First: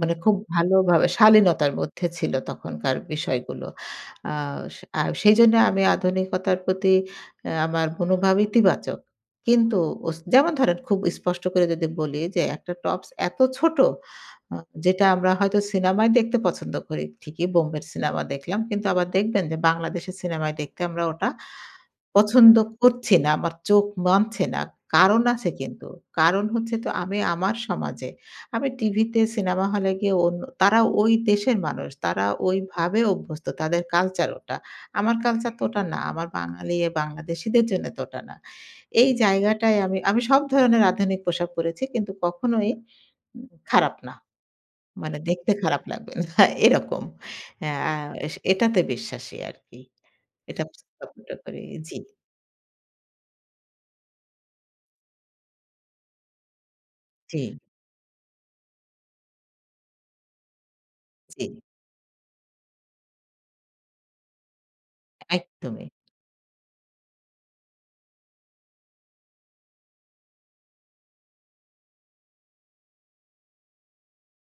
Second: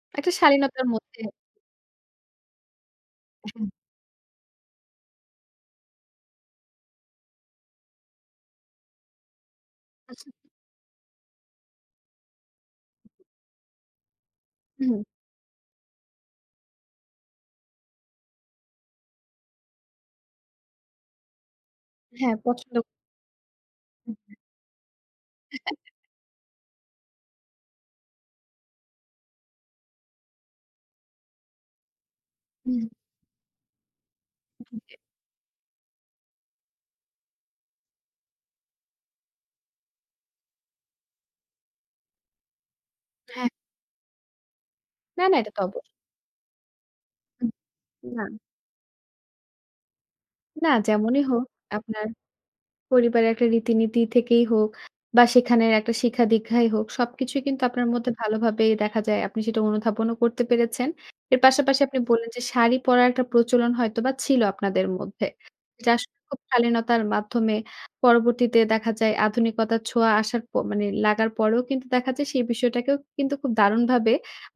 মানে একটা খুব ভালো শালীনতার ভাবে মধ্যে। শালীনতার মধ্যে ছিলো তখনকার অ্যা বিষয়গুলো। হুম। আ সে আ সেইজন্যে আমি আধুনিকতার প্রতি অ্যা আমার মনোভাব ইতিবাচক। কিন্তু অস আচ্ছা। যেমন ধরেন খুব স্পষ্ট করে যদি বলি, যে, একটা টপস এত ছোট আ হুম। যেটা আমরা হয়তো সিনেমায় দেখতে পছন্দ করি ঠিকই বোম্বের সিনেমা দেখলাম কিন্তু আবার দেখবেন যে, বাংলাদেশের সিনেমায় দেখতে আমরা ওটা হ্যাঁ, পছন্দ পছন্দ। করছি না। আমার চোখ মানছে না। কারণ আছে কিন্তু। কারণ হচ্ছে তো আমি আমার সমাজে আমি টিভিতে সিনেমা হলে গিয়ে অন তারা ওই দেশের মানুষ তারা হুম। ওইভাবে অভ্যস্ত তাদের কালচার ওটা। [unintelligible] আমার কালচার তো ওটা না, আমার বাঙালি বাংলাদেশিদের জন্য তো ওটা না। এই জায়গাটায় আমি, আমি সব ধরণের আধুনিক পোশাক পড়েছি কিন্তু কখনোই হ্যাঁ। উম খারাপ না। মানে না, না, দেখতে এটা তো অব খারাপ লাগবে না। না এরকম হ্যাঁ, উহ না। এস এটাতে বিশ্বাসী আরকি। এটা না যেমনই হোক [unintelligible] জি। আপনার পরিবারের একটা রীতিনীতি থেকেই হোক বা সেখানের একটা শিখা-দীক্ষাই হোক সবকিছুই জি। কিন্তু আপনার মধ্যে ভালো ভাবে দেখা যায়। আপনি সেটা অনুধাবনও করতে পেরেছেন। এর জী। পাশাপাশি আপনি বললেন যে, শাড়ি পরার একটা প্রচলন হয়তোবা ছিল আপনাদের মধ্যে। একদমই। যা আসলে খুব শালীনতার মাধ্যমে পরবর্তীতে দেখা যায় আধুনিকতার ছোঁয়া আসার প মানে লাগার পরেও কিন্তু দেখা যায় সেই বিষয়টাকেও কিন্তু খুব দারুণভাবে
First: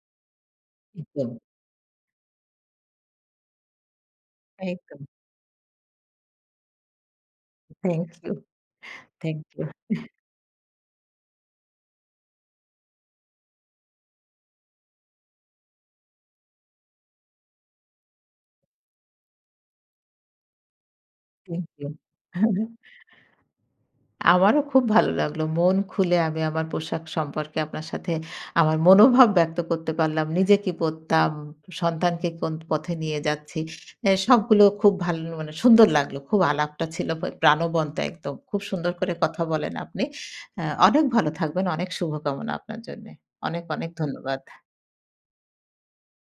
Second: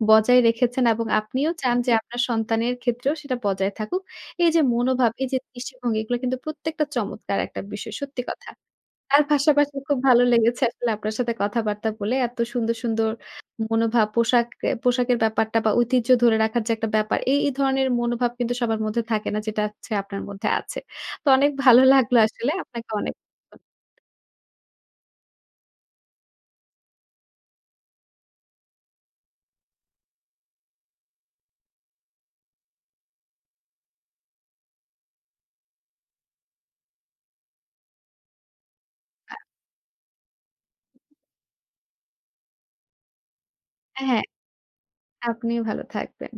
বজায় রেখেছেন এবং একদম। আপনিও চান যে, আপনার সন্তানের ক্ষেত্রেও সেটা বজায় থাকুক। এই যে, একদম। মনোভাব, এই যে, দৃষ্টি-ভঙ্গি এগুলা কিন্তু প্রত্যেকটা চমৎকার একটা বিষয়। থ্যাংক সত্যি ইউ, কথা। তার থ্যাংক ইউ। পাশাপাশি খুব ভালো লেগেছে আসলে আপনার সাথে কথাবার্তা বলে। এত সুন্দর, সুন্দর মনোভাব পোশাক পোশাকের ব্যাপারটা বা ঐতিহ্য ধরে রাখার যে, একটা ব্যাপার এই, এই ধরনের মনোভাব কিন্তু সবার মধ্যে থাকে না যেটা হচ্ছে আপনার মধ্যে আছে। তো অনেক থ্যাংক ভালো ইউ। লাগলো আসলে আপনাকে অনেক আমারও খুব ভালো লাগলো। মন খুলে আমি আমার পোশাক সম্পর্কে আপনার সাথে আমার মনোভাব ব্যক্ত করতে পারলাম। নিজে কি পড়তাম, সন্তানকে কোন পথে নিয়ে যাচ্ছি। অ্যা সবগুলো খুব ভালো মানে সুন্দর লাগলো। খুব আলাপটা ছিল প্রাণবন্ত একদম খুব সুন্দর করে আ কথা বলেন আপনি। অ্যা অনেক ভালো থাকবেন। অনেক শুভকামনা আপনার জন্যে। অনেক, অনেক অ্যা হ্যাঁ। ধন্যবাদ। আপনিও ভালো থাকবেন।